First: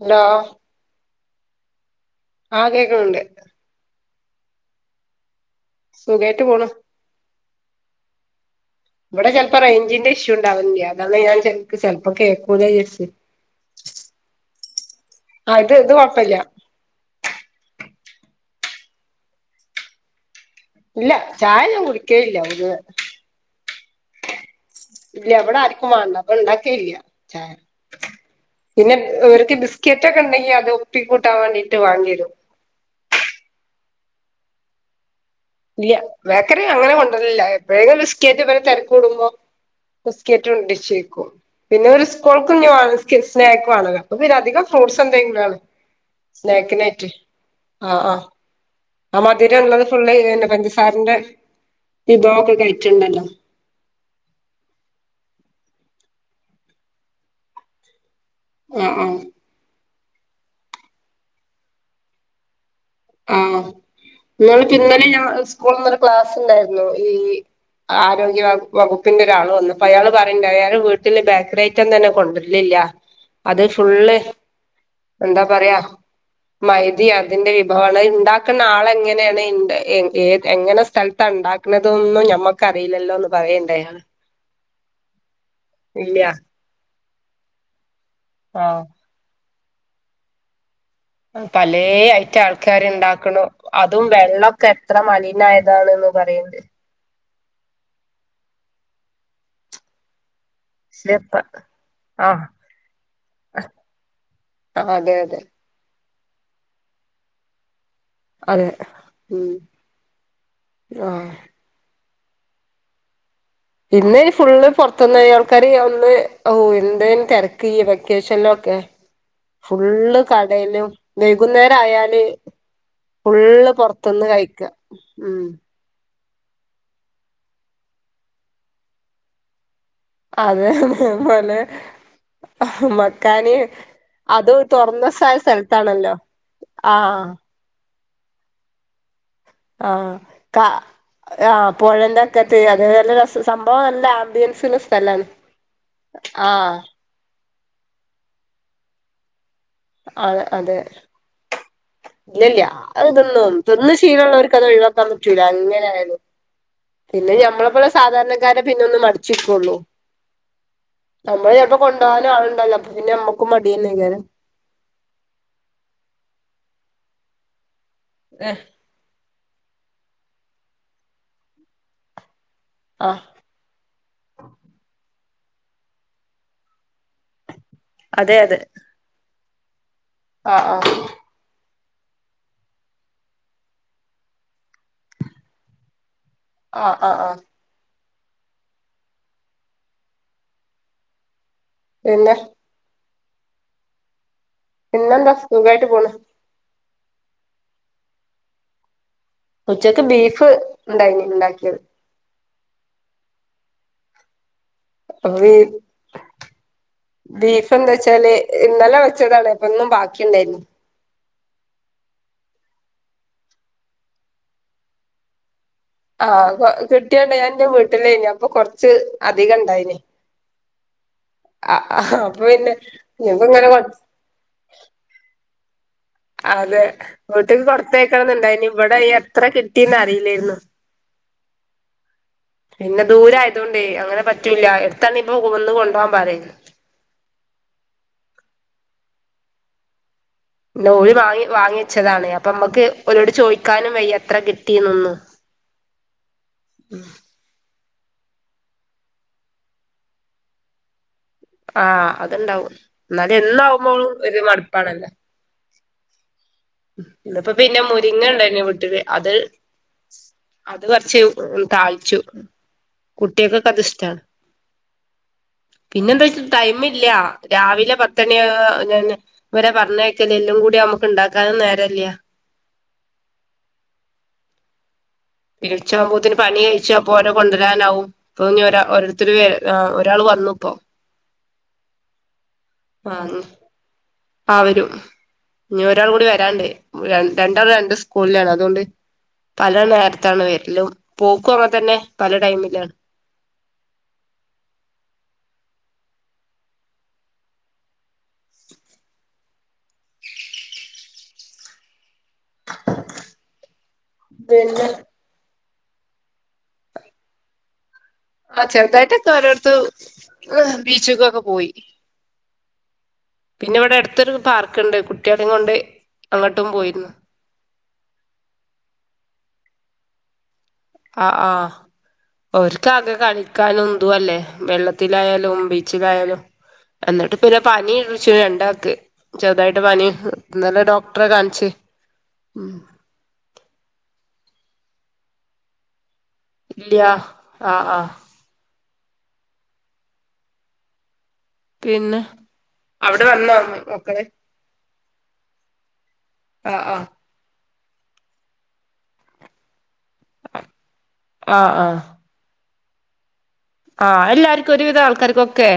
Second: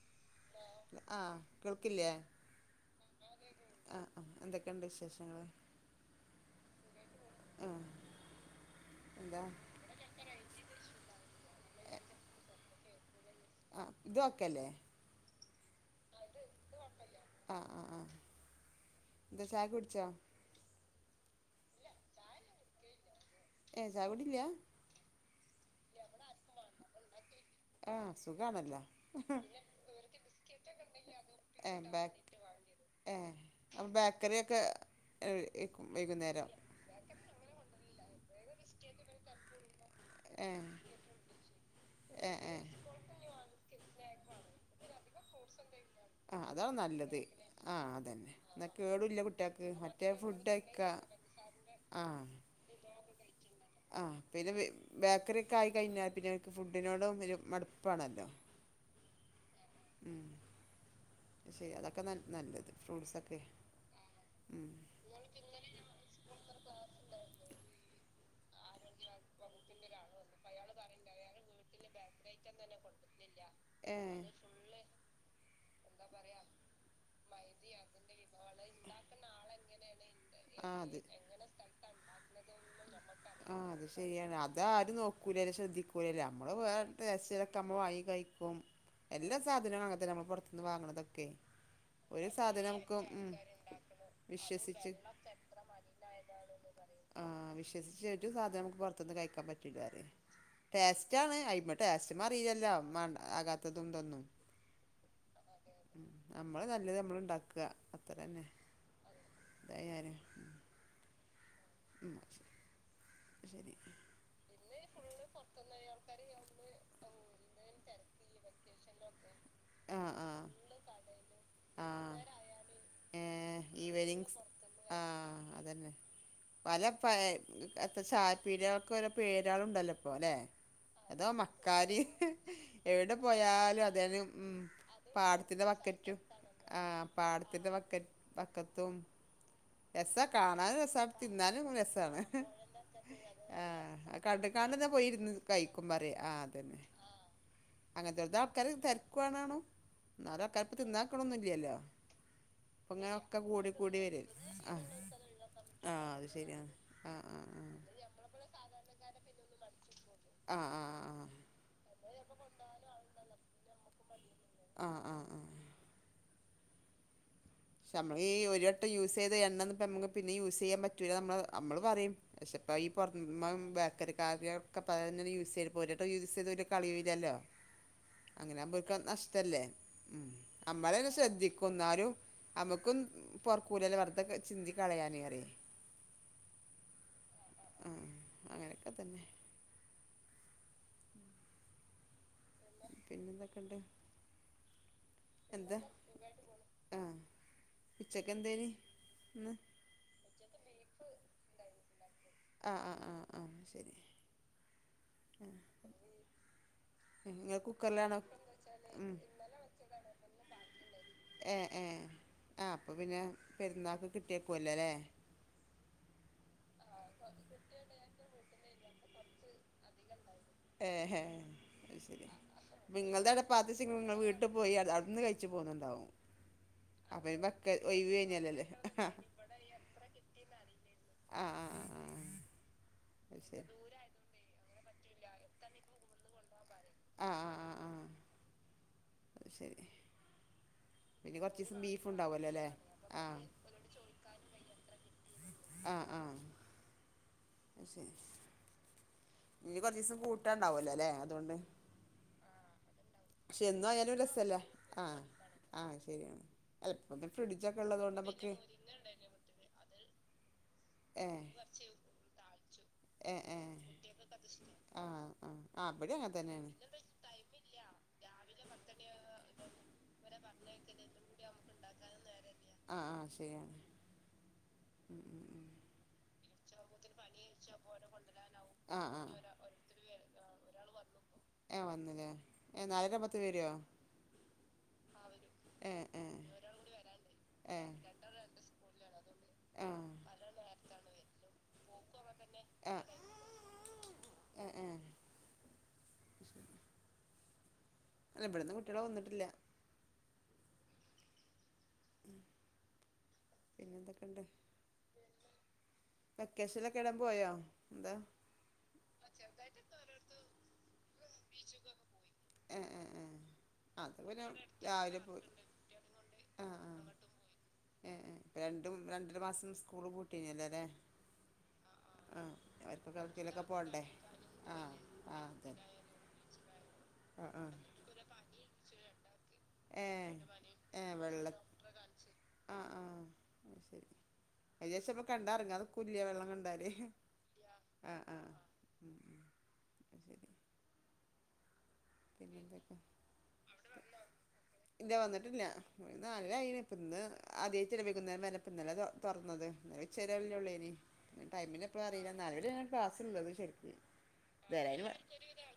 Hello ആ കേൾക്കില്ലേ ആ കേക്ക്ണ്ണ്ട് ആ ആ ന്തൊക്കെണ്ട് വിശേഷങ്ങള് സുഖായിട്ട് പോണു ആ ഇവിടെ ചെൽപ്പോ റേഞ്ചിന്റെ ഇഷ്യൂ ഉണ്ടാവൽണ്ട് അതാണ് ഞാൻ ച ചെൽപ്പോ കേൾക്കൂലെ വിജാർച്ച് ആ ഇതോക്കല്ലേ അത് ഇത് കൊഴപ്പില്ല ആ ആ ആ ന്താ ചായ കുടിച്ചോ ഇല്ല ചായ ഞാൻ കുടിക്കേല്ല പൊതുവെ എ ചായടില്ലാ ഇല്ല ഇവിടെ ആർക്കും വാണ്ട പ്പണ്ടാക്കേല ഇൽയ ആഹ് സുഖാണല്ലോ പിന്നെ ഇവർക്ക് ബിസ്ക്കറ്റൊക്കെണ്ടെങ്കി അത് ഒപ്പിക്കൂട്ടാൻ വേണ്ടിട്ട് ഏഹ് ബേക്ക് വാണ്ട്യരും. ഏഹ് അപ്പം ബേക്കറിയൊക്കെ [unintelligible] ഇല്ല വൈകുന്നേരം ബേക്കറി അങ്ങനെ കൊണ്ടര്ലില്ല എപ്പോഴങ്കിലും സ് കേറ്റ് വരെ തെരക്കൂടുമ്പോ ബിസ്കറ്റ് ഏഹ് കൊണ്ടര്ച്ചിക്കും പിന്നെ ഓല് ഏഹ് സ്കൂൾക് ഏഹ് ഇഞിവാണസ്കിൽ സ്നാക്ക് വാണല്ലോ അപ്പൊ പിന്ന അധികം ഫ്രൂട്ട്സ് എന്തെങ്കിലാ ആഹ് അതാണ് സ്നാക്കിനായ്റ്റ് നല്ലത് ആഹ് ആഹ് അതന്നെ എന്നാ ആ കേടുല്ല കുട്ടികൾക്ക് മധുരള്ളത് മറ്റേ ഫുള്ള് ഫുഡ് എന്നെ കഴിക്ക പഞ്ചസാരന്റെ ആഹ് വിഭവൊക്കെ കഴിച്ച്ണ്ടല്ലോ ആഹ് പിന്നെ ബേക്കറി ഒക്കെ ആയി കഴിഞ്ഞാൽ പിന്നെ അവക്ക് ഫുഡിനോടും ഒരു മടുപ്പാണല്ലോ [unintelligible] ഉം ശെ അതൊക്കെ ന നല്ലത് ഫ്രൂട്ട്സൊക്കെ ആഹ് ഉം ഇങ്ങള് [unintelligible] സ്‌കൂൾ ഇന്നൊരു ക്ലാസ്ണ്ടായിരുന്നു ഈ ആരോഗ്യവ വകുപ്പിന്റെ ഒരാള് വന്നു. അപ്പൊ അയാള് പറയിണ്ട് അയാളെ വീട്ടില് ബേക്കറി ഐറ്റം തന്നെ കൊണ്ടര്ലില്ല അത് ഫുള്ള് എന്ത പറിയാ എന്താ പറയാ മൈദിം അതിന്റെ വിഭവണ് ണ്ടാക്ക്ണ ആൾ എങ്ങനെയാണ്എ ഏത് ആ എങ്ങനെ സ്ഥലത്താണ്ടാക്കണതും നമ്മക്ക് ആഹ് അത് ശരിയാണ് അതാരും നോക്കൂലലൊ ശ്രദ്ധിക്കൂലല്ല ഇല്ല നമ്മള് വേ പാർസലൊക്കെ നമ്മ വാങ്ങികഴിക്കും. ആ എല്ല സാധനങ്ങളും അങ്ങനതന്ന നമ്മൾ പുറത്തത്ത്ന്ന് വാങ്ണതൊക്കെ പലേ ഐറ്റ ആൾക്കാരുണ്ടാ ഉം ണ്ടാക്ക്ണും അതും വെള്ളക്കെ വിശ്വസിച്ച് എത്ര മലിനായതാണ്ന്ന് പറയണ്ട് ആഹ് വിശ്വസിച്ച് ഒരു സാധനം നമുക്ക് പുറത്തുന്ന് കഴിക്കാൻ പറ്റില്ല ആരെ പക്ഷെ ടേസ്റ്റാണ് ഇപ്പ അയ്മ ആഹ് ടേസ്റ്റിമറീലല്ലോ മാണ്ട് ആകാത്തതും ഇതൊന്നും അതെ അതെ നമ്മള് നല്ലത് നമ്മളുണ്ടാക്ക അതെ ഉം ഇതായാലും ആഹ് [unintelligible] ശരി ഇന്നയ്ന് ഫുള്ള് പൊർത്ത്ന്ന് ഈ ആൾക്കാര് ഒന്ന് ഓഹ് എന്തേനി തെര് കീ വെക്കേഷൻലൊക്കെ ആ ഫുള്ള് ആ കടെയലും വൈകുന്നേരായാല് ഏഹ് ഈവനിംഗ്‌സ് ആഹ് ഉം അതന്നെ പല പ ചായപ്പീടീകൾക്കൊരോ പേരേളുണ്ടല്ലോ ഇ പോലെ അതെ എതോ അതേപോലെ മക്കാര് എവിടെ മക്കാന് പോയാലും അതന്നെ അത് ഉം തൊറന്ന സ്ഥ പാട് ത്തിന്റെ സ്ഥലത്താണല്ലോ വക്കറ്റും ആഹ് പാടത്തിന്റെ വക്കറ്റ് വക്കത്തും ആഹ് രസ ക കാണാനും രസ തിന്നാനും ആഹ് രസാണ് പുഴന്റെ അക്കത്ത് അത് നല്ല രസ സംഭവം ആഹ് നല്ല അ കണ്ട് ആംബിയൻസുള്ള [unintelligible] സ്ഥലാണ് പോയിരുന്ന് കഴിക്കുമ്പറേ ആഹ് അതന്നെ അങ്ങനത്തോൽത് ആൾക്കാര് തെര്ക്കുവാണാണും ഇന്നാലും ആൾക്കാര്പ്പ തിന്നാക്ക്ണ് ഒന്നുയില്ലല്ലോ ഇല്ലില്ല അത് തിന്നും. തിന്ന് ശീലള്ളൊര് ക്കത് ആ ഒഴിവാക്കാൻ പറ്റൂല ആ അങ്ങനെയായാലും. അത് ശരിയാണ് ആ പിന്നെ ആ ഞമ്മളെപ്പോലെ ആ സാധാരണക്കാരെ പിന്നെ ഒന്ന് മടി ച്ചികൊള്ളു ആഹ് ആഹ് ആഹ് ആഹ് നമ്മളെ ചെലപ്പോ കൊണ്ടോവാനും ആളുണ്ടാവില്ല അപ്പോപ്പിന്നെ നമ്മക്കും മടിയന്നെയ്ക്കാരം ആഹ് ആഹ് ആഹ് പക്ഷെയമ്മളീ ഏഹ് ഒരു വട്ടം യൂസ് ചെയ്ത എണ്ണന്നു പ്പമ്മക്ക് പിന്നെ യൂസ് ചെയ്യാൻ പറ്റൂല നമ്മളെ നമ്മള് പറയും വെശപ്പായി ഈ [unintelligible] ബേക്കറിക്കാരെ ക്കപ്പ അതന്നല്ലെ യൂസെയ്ത് ഇപ്പ ഒരുവട്ടം യൂസ് ചെയ്ത് [unintelligible] അതെ അതെ അങ്ങനാവുമ്പം ഓൽക്ക നഷ് തല്ലേ ഉം ആഹ് ആഹ് അമ്മളന്നെ ശ്രദ്ധിക്കും ഇന്നാലും അമക്കും പൊർക്കൂലല്ലോ വറുതെക്കെ ചിന്തിക്കളയാനറിയെ ആഹ് ആഹ് ആഹ് ആഹ് അങ്ങനക്കെ തന്നെ പിന്നെ പിന്നെന്തക്കെണ്ട് പിന്നെന്താ എന്താ സുഖായിട്ട് പോണ് ആ ഉച്ചക്കന്തേനി ഉച്ചക്ക് ബീഫ് ഉണ്ടായിനി ഉണ്ടാക്കിയത്. ആ ആ ആ ആ ശരി ആഹ് ബീഫെന്ത് വെച്ചാല് ഇന്നലെ ഉം വെച്ചതാണ് ഇപ്പൊന്നും ബാക്കിയിണ്ടായിരുന്നു. ഏ ഏ ആ അപ്പപ്പിന്നെ പെരുന്നാക്ക് കിട്ടിയേക്കുലല്ലേ ആഹ് കിട്ടിയണ്ട് ഞാനെന്റെ വീട്ടിലനി അപ്പൊ കൊറച്ച് അധികയിണ്ടായിന്. ഏഹേ അത് ആഹ് ശരി അപ്പൊ പിന്നെ നിങ്ങളത് അവിടെ ഇനിപ്പോ ഇങ്ങനെ പത് കൊ വച് നിങ്ങൾ വട് ട്ട പോയി അത് അവിടുന്ന് കഴിച്ചു പോന്നുണ്ടാവും അതെ അപ്പൊ ഇനി വീട്ടേക്ക് വെക്ക ഒഴിവ് കഴിഞ്ഞല്ലല്ലേ കൊടുത്തായാക്കണോന്നിനിണ്ടായിനി ഇവിടെ എത്ര കിട്ടിന്ന് അറിയില്ലായിരുനു ആ ആ ആ ആ പിന്നെ ദൂരായത് കൊണ്ടേ അങ്ങനെ പറ്റൂല്ല എടുത്തണ ഇപ്പൊന്ന് കൊണ്ടുപോവാൻ പറയും. ആഹ് ആഹ് ആഹ് ആഹ് അത് ശരി ല്ല ഓര് പിന്നെ വാങ്ങി കുറച്ച് വാങ്ങി ദിവസം ബീഫ് വെച്ചതാണ് ഉണ്ടാവുമല്ലോ അപ്പ അല്ലേ മ്മക്ക് ഓരോട് ആഹ് ചോദിക്കാനും വയ്യ എത്ര കിട്ടിന്നൊന്നും ആഹ് ആഹ് [inaudible] [unintelligible] ഇനി കൊറച്ചിസം പുട്ടാണ്ടാവല്ലോലെ അതുകൊണ്ടേ ആഹ് അത്ണ്ടാവും എന്നാലും പക്ഷെ എന്നും ആവുമ്പോളും ആയാലൊരു ഒരു രസല്ല ആ മടുപ്പാണല്ലോ ആ ശരിയാണ് അല്ല ഇപ്പം ഇവിടിപ്പോ ഫ്രിഡ്ജൊക്കെ പിന്നെ ഉള്ളത് കൊണ്ട് നമുക്ക് മുരിങ്ങയുണ്ടായിരുന്നെ വീട്ടിലെ അത് അത് കൊറച്ച് താഴ്ിച്ചു ഏ ആഹ് ആഹ് ആഹ് പിന്നെ ഇബടിം എന്താ അങ്ങനെ വെച്ച തന്നെയാണ് ടൈമ ഇല്ല രാവിലെ പത്തണിയ ഇരെ പറഞ്ഞ കേക്കല് എല്ലും കൂടി നമുക്ക് ഉണ്ടാക്കാും നേരല്ല ആ ആ ശരിാണ് [inaudible] തീർച്ചാകുംപോതിന്. പണി കഴിച്ച അപ്പോൊ ഓോ കൊണ്ടുവരാനാവും ഇപ്പൊ ഇ ഒ ആഹ് ഓോത്തരു ആഹ് വ ഒരാൾ വന്നു ഇപ്പോൊ ഏ വന്നില്ലേ ഏ നാലര പത്ത് ആഹ് പേരോ ആ വരൂ ഇ ഏഹ് ഒരാൾ കൂടി ഏഹ് വരാണ്ട് രണ്ടാൾ ഏഹ് രണ്ട് സ്കൂളിലാണ് അതുകൊണ്ട് പല ആഹ് നേരത്താണ് വരിലും പോക്കും അങ്ങ തന്നെ പല ടൈമിലാണ് ഏ ഏ [inaudible] അെവിടന്നും കുട്ടികളെ വന്നിട്ടില്ല [inaudible] പിന്നെ എന്തൊക്കെയുണ്ട് പിന്നെ വെക്കേഷനൊക്കെ എവടെ പോയോ എന്താ ആ ചെറുതായിട്ട് രോടുത്ത ബീച്ചക്കൊക്കെ പോയി ഏ ഏ ഏ പിന്നെ ഇവിടെ അത് അടുത്തൊരു പിന്നെ പാർക്ക്ുണ്ട് രാവിലെ പോയി കുട്ടികളെും കൊണ്ട് അങ്ങോട്ടും പോയിരുന്നു ഏ് രണ്ടും രണ്ടര മാസം സ്കൂള് പൂട്ടി കഴഞ്ഞല്ലേ അല്ലേ ആ ആ ഒക്ക്ാകെ എവിടേക്കേലൊക്കെ കളിക്കാന പോണ്ടേ എതുും അല്ലേ ആ ആ വെള്ളത്തിലായാലും അതന്നെ ബീച്ചിലായാലും എന്നിട്ട് ആ പിന്നെ ആ പനി പിടിച്ചു രണ്ടാക്ക് ചെറുതായിട്ട് ഏ പനി നല്ല ഏ ഡോക്ടറെ വെള്ള കാണിിച്ചു ഉ ആ ആ ശരി ഏകദേശംപ്പ കണ്ടാറങ്ങ അത് കുല്ലിയ വെള്ളം ക ഇല്ല എന്തരേഹ് ആ ആ ആഹ് ആഹ് പിന്നെ പിന്നെന്തൊക്കെ അവിടെ വന്നോന്ന് മക്കള് ഇല്ല വന്നിട്ടില്ലല്ല [unintelligible] ആ ഇപ്പം ഇന്ന് [unintelligible] ഇന്നലെ തൊറന്നത [unintelligible] ഉള്ളേനി ആ ആ ടൈമിനെ ആ എപ്പോഴാ അറിയില്ല നാലരേരാണ് ക്ലാസ്ള്ളത് ആഹ് എല്ലാര്ക്കു ഒരുവിധം ആൾക്കാര്ക്കൊക്കെ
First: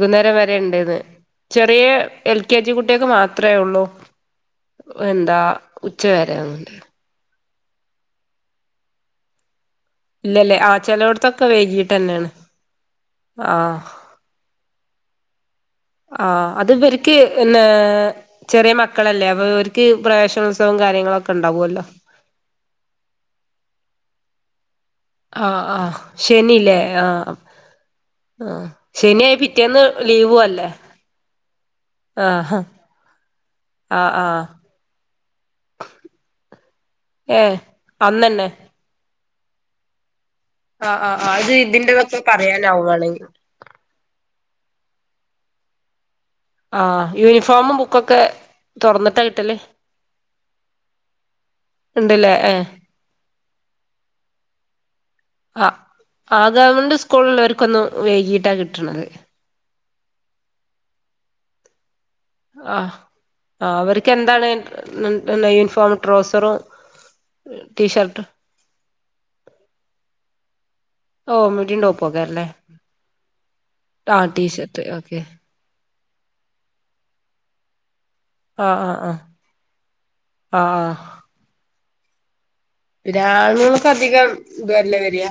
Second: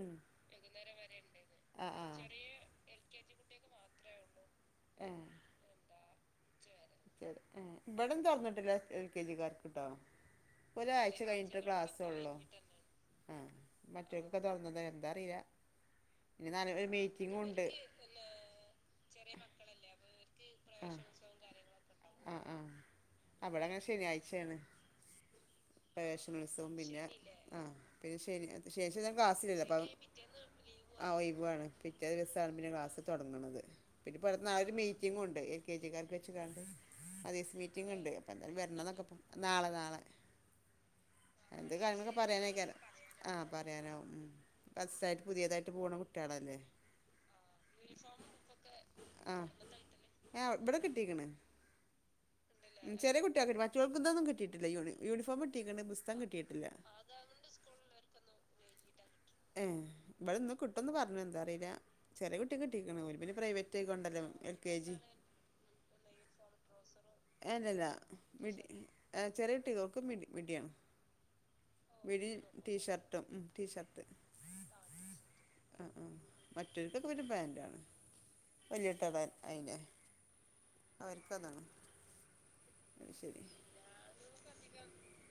ഉം വരെ രേണ്ടേന്ന് ചെറിയ ആഹ് ആഹ് എൽകെ കേജി കുട്ടിയക്ക് മാത്രേ ഒള്ളൂ എന്താ ഉച്ചവരെ [unintelligible] വ്ടെം തൊറന്നിട്ടില്ല എൽ കെ ജിക്കാർക്ക് ട്ടോ ഇല്ലല്ലേ ആ ഒരാഴ്ച ചെലോടത്തൊക്കെ കഴിഞ്ഞിട്ട് വൈകീട്ടന്നെയാണ് ക്ലാസ്സൊള്ളു ആഹ് ചെങ്ക തൊറന്നുന്നേ എന്താറിയുല ആഹ് അതിബര്ക്ക് എന്നെ ചെറിയ മക്കളല്ലേ അപ്പൊ ഇവര്ക്ക് പ്രവേശനോത്സവം ആഹ് കാര്യങ്ങളൊക്കെണ്ടാവുവല്ലോ ആഹ് ആഹ് അവിടെങ്ങനെ ശനിയാഴ്ചയാണ് ആഹ് ആഹ് പ്രവേശനോത്സവം ശനില്ലേ പിന്നെ ആഹ് പിന്നെ ശനി ആഹ് ശനിയാഴ്ച ശനിയായ പിറ്റേന്ന് ലീവു അല്ലേ ആ ഒയിവാണ് പിറ്റേ ആഹ് ദിവസാന്നെ ക്ലാസ് തുടങ്ങ്ണത് ആഹ് ആഹ് പിന്നെപ്പാത്ത് നാളൊരു മീറ്റിങ്ങോണ്ടെ കെ ജിക്കാർക്ക് വെച്ച്കാണ്ട് അതെ ഏഹ് മീറ്റിംഗ്ണ്ട് അന്നന്നെ അപ്പന്തായാലും വരണന്നക്കെ പ നാളെ നാളെ ആഹ് ആഹ് ആഹ് അത് എന്തെ കാര്യങ്ങളൊക്കെ ഇതിന്റെതൊക്കെ പറയാനായിക്കാല പറയാനാവും വേണെങ്കി ആഹ് പറയാനാവും ഉം ഫസ്റ്റായിട്ട് പുതിയതായിട്ട് പോണ കുട്ട്യളല്ലേ ആഹ് യൂനിഫോമും ബുക്കൊക്കെ തൊറന്നിട്ടാ കിട്ടല് ആഹ് ആഹ് ഇവിടെ കിട്ടിയേക്കണ് ഇണ്ടല്ലേ ചെറ്യ കുട്ട്യാക്കിട്ടി മറ്റോൾക്കിതൊന്നും കിട്ടീട്ടില്ല യുണി യൂണിഫോം കിട്ടീക്കണ്ട് പുസ്തകം കിട്ടീട്ടില്ല പിള്ളേർക്കൊന്നു വെയ്യീട്ടാ കിട്ടണത് ഏഹ് ഇവിടെന്ന് കിട്ടുന്ന് പറഞ്ഞു എന്താറീല്ല ചെറ്യ കുട്ടി ആഹ് കിട്ടീക്ക്ണ് ഓര് പിന്നെ ആഹ് പ്രൈവറ്റായി അവർക്ക് കൊണ്ടല്ലോ എന്താണ് എൽ കെ ജി യൂണിഫോം ട്രൗസറും എല്ലല്ല ടീഷർട്ടും മിഡി ചെറിയ ഇട്ടി ഓക്ക് മിടി മിടിയാണ് ഓഹ് മിഡിയും വിടി ടോപ്പുമൊക്കെയാല്ലേ ടീഷർട്ടും ഉം ടീഷർട് ടീ ഷർട്ട് ഓക്കെ ആഹ് ആഹ് മറ്റോര്ക്കെക്കെ പിന്നെ പാന്റാണ് ആഹ് ആഹ് വല്യട്ടള ആഹ് അയിന്റെ ആഹ് ആഹ് അവര്ക്കതാണ് രാണുങ്ങള്ക്കധികം ഇതുവല്ലേ വരിയാ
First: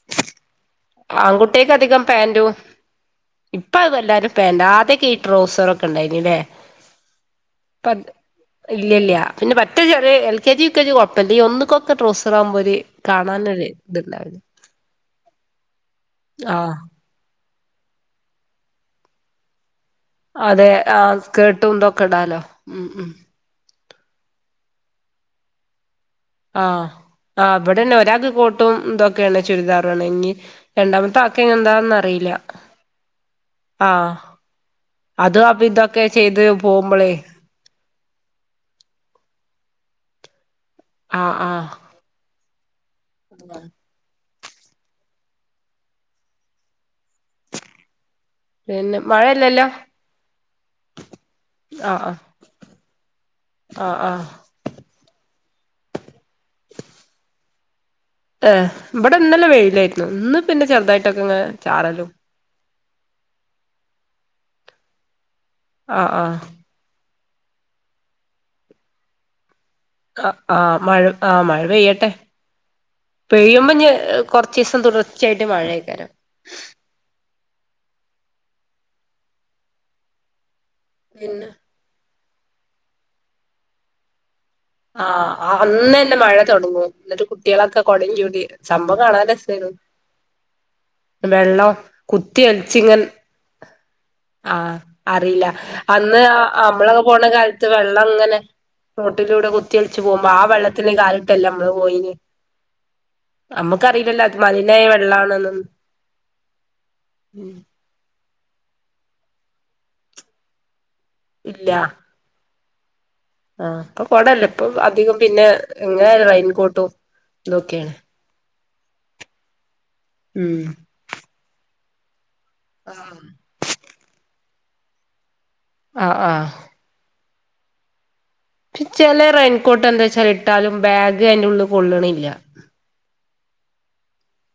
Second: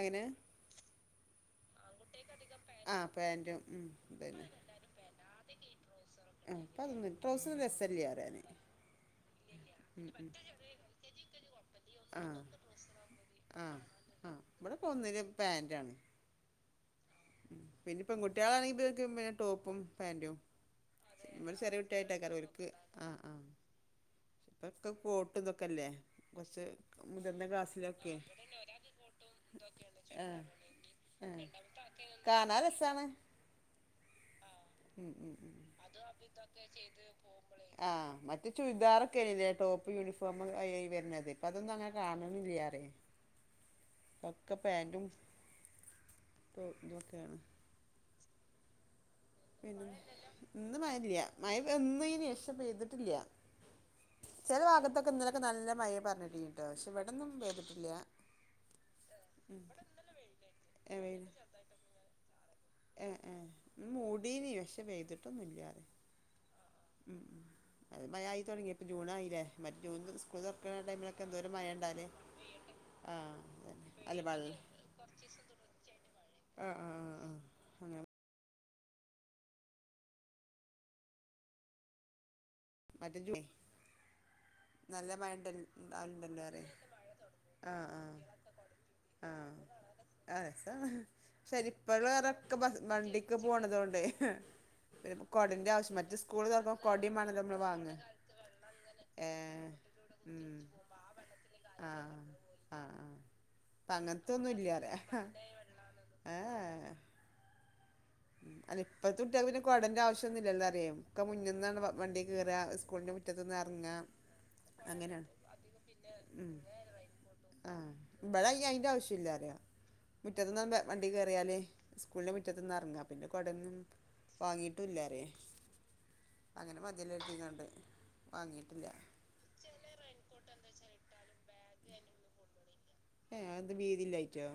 എങ്ങനെ ആൺകുട്ട്യക്കധികം പാന്റു ആഹ് പാന്റും ഉം ഇപ്പതെല്ലാരും ഇതന്നെ പാന്റാ ആതികി ട്രോസറൊക്കെ ഉണ്ടായിനില്ലേ ആഹ് ഇപ്പം അതൊന്നും ട്രൗസർ രസല്ല പറയാന് ഇല്ല്യല്ല പിന്നെ പറ്റേ ഉം ചെലെ ഉം L K G U K G കൊപ്പല്ല ഈ ഒന്ന്ക്കൊക്കെ ആഹ് ഡ്രോസറാവുമ്പോ ഒര് കാണാനൊര് ആഹ് ഇത്ണ്ടാവും ആഹ് ഇവിട്പ്പൊന്നില് പാന്റാണ് ആഹ് പിന്നെ പെംകുട്ടികളാണെങ്കിപ്പ്ത്ക്ക് മേ ടോപ്പും പാന്റു അതെ ആഹ് [unintelligible] സ്കേർട്ടും ചെറിയ ഇതൊക്കെ കുട്ട്യായിട്ടേക്കാറോ ഇടാലോ ഒര്ക്ക് ഉം ഉം ആഹ് ആഹ് ഇപ്പൊക്കെ കോട്ട് ഇതൊക്കെല്ലേ കൊറച്ച് ആഹ് മുതിർന്ന ആഹ് ഇവിടെന്നെ ക്ലാസ്സിലൊക്കെ ഒരാൾക്ക് കോട്ടും ഇതൊക്കെയാണ് ചുരിദാറുവാണിന്നി ആഹ് രണ്ടാമത്തെ ആഹ് ആൾക്ക് എന്താന്നറിയില്ല കാണാൻ രസാണ് ആഹ് ഉം ഉം അത് ഉം അബീതൊക്കെ ചെയ്ത് പോവുമ്പോളെ ആഹ് മറ്റേ ചുരിദാറൊക്കെണല്ലേ ടോപ്പ് യൂണിഫോം അയ്ആയി വെര്ണത് ആഹ് ഇപ്പൊ ആഹ് അതൊന്നും അങ്ങനെ കാണ്ന്നില്യാര്ക്കു [inaudible] കക്ക പാൻറും ഇതൊക്കെയാണ് പിന്നെ മഴയല്ല പിന്ന ഇന്ന് മല്ല മഴ ആഹ് ഒന് രക്ഷ പെയ്തിട്ടില്ല ആഹ് ആഹ് ചെല ഭാകത്തൊക്കെ ഇന്നലൊക്കെ നല്ല മഴ പറഞ്ഞിട്ടി ട്ടോ പക്ഷെ ഇവിടൊന്നും പെയ്തിട്ടില്ല ഏഹ് ഇവിടെ ഇന്നല വെഴിയിലായിരുന്നു ഇന്ന് പിന്നെ ചെറുതായിട്ടൊക്കെ ഇങ്ങ ചാറലും ഏഹ് ഏഹ് ഇന്ന് മൂടീന് പക്ഷെ പെയ്തിട്ടൊന്നുല്ല്യാ ആഹ് ആഹ് ഉം ഉം അതേ മഴ ആയി തുടങ്ങിയപ്പ ജൂണയില്ലേ മറ്റ ജൂണിൽ ആഹ് സ്കൂൾ തുറക്കണ ആഹ് മഴ ടൈമിലൊക്കെ ആഹ് എന്തൂരം മഴ മായണ്ടാലേ പെയ്യട്ടെ പെയ്യുമ്പോ ആഹെ ഇഞ്ഞ് അല്ല കൊറച്ചീസം തുടർച്ചയായിട്ട് മഴേക്കാരം ആഹ് ആഹ് ആഹ് ആഹ് അഹ് പിന്നെ [unintelligible] നല്ല ആഹ് മഴണ്ടല്ലോ അന്നന്നെ മഴ അറ തൊടങ്ങും എന്നിട്ട് കുട്ടികളൊക്കെ ആഹ് കൊടേം ആഹ് ചൂടി സംഭവം കാണാൻ ആഹ് രസേനു അസ വെള്ളം ശരിപ്പോൾ കുത്തി വേറെൊക്കെ ഒലിച്ചിങ്ങൻ വണ്ടിക്ക് പോണതോണ്ട് ആഹ് ന്ന അറിയില്ല കോടന്റെ ആവശ്യം മറ്റു സ്കൂള് തുറക്കുമ്പോ കൊടിം വണല്ലോ അ വെള്ളം അങ്ങനെ നോട്ടിലൂടെ കുത്തിയലിച്ചച്ച് പോകുമ്പോ ആ ഉം വെള്ളത്തിന്റെ കാലട്ടല്ലേ നമ്മള് പോയിന് ആഹ് ആഹ് ആഹ് ഇപ്പ അമ്മക്കറില്ലല്ലോ അത് മലിനായ വെള്ളാന്നൊന്നും ആഹ് ഏഹ് ഏഹ് ഉം അല്ല ഇപ്പത കുട്ടിൾക്ക് പിന്നെ കുടൻന്റെ ആവശ്യ ഒന്നില്ലല്ലാ അറിയാം ഒക്ക ഇല്ല മുന്നന്നാണ് വണ്ടിക്ക് കയറുക സ്കൂളി ആഹ് ഇപ്പൊ മിറ്റതെന്ന്റങ്ങാം കൊടല്ല ഇപ്പൊ അധികം അങ്ങനെണ് പിന്നെ എങ്ങനെ റെയിൻകോട്ടും ആഹ് ഇതൊക്കെയാണ് ഇവിടെ അതിൻ്റെ ആവശ്യമില്ല അരോ ഉം മുറ്റത്തുനിന്ന് വണ്ടി കയറിയാലൽേ സ്കൂളൻ് മുറ്റത്ത്നിന്ന് ഇറങ്ങാം അപ്പ അവിടൊന്നും വാങ്ങിയിട്ടല്ലറേ ആഹ് ആഹ് അങ്ങനെ മതിയിലരുതിങ്ങാണ്ട് ചെല റെയിൻകോട്ട് എന്താച്ചാൽ ഇട്ടാലും ബാഗ് അതിന്റെ ഉള്ളിൽ കൊള്ളണില്ല ഏഹ് അത് വീതില്ലായിറ്റോ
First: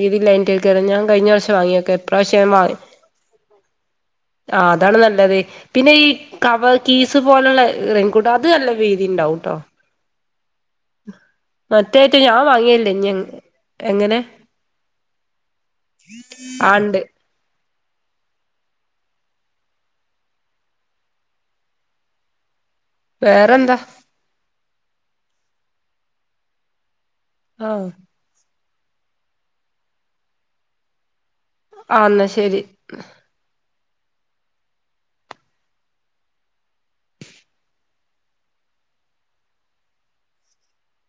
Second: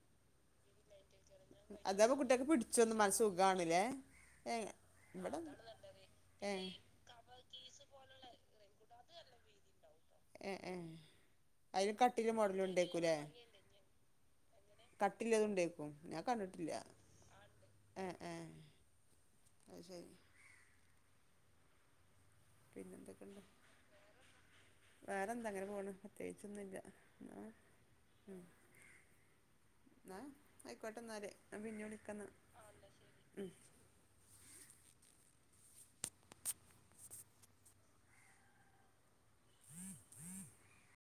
വീധിലായിട്ടേക്കരം ഞൻ കഴിഞ്ഞ വർഷം വാങ്ങിയൊക്കെ അതപ്പൊ ഇപ്രാവശ്യം കുട്ട്യാക്ക് ഞാൻ വാങ്ങി പിടിച്ചൊന്നും മന സുഖാണ്ല്ലേ ആഹ് അതാണ് നല്ലത് പിന്നെ ഈ ഏഹ് കവർ കീസ് പോലുള്ള ഇററെൻകൂട്ടം അത് നല്ല വീതി ഉണ്ടാവുംട്ടോ ഏയ് ഏഹ് അയ്ന് മറ്റേറ്റം കട്ടില ഞാൻ മോഡല വാങ്ങിയല്ലേ ഇനി ഉണ്ടേക്കൂല്ലേ എങ്ങനെ കട്ടില്ലത്ണ്ടേക്കും ഞാൻ കണ്ടിട്ടില്ല ആണ്ട് ഏഹ് ഏഹ് ആയ്ശരി പിന്നെന്തൊക്കെണ്ട് വേറെന്താ വേറെന്താ അങ്ങനെ പോണ് പ്രത്യേകിച്ചൊന്നുല്ല ആഹ് ന്നാ ആയിക്കോട്ടന്നല് ഞൻ പിന്നെ ആഹ് എന്നാ ശരി വിളിക്കന്ന [inaudible]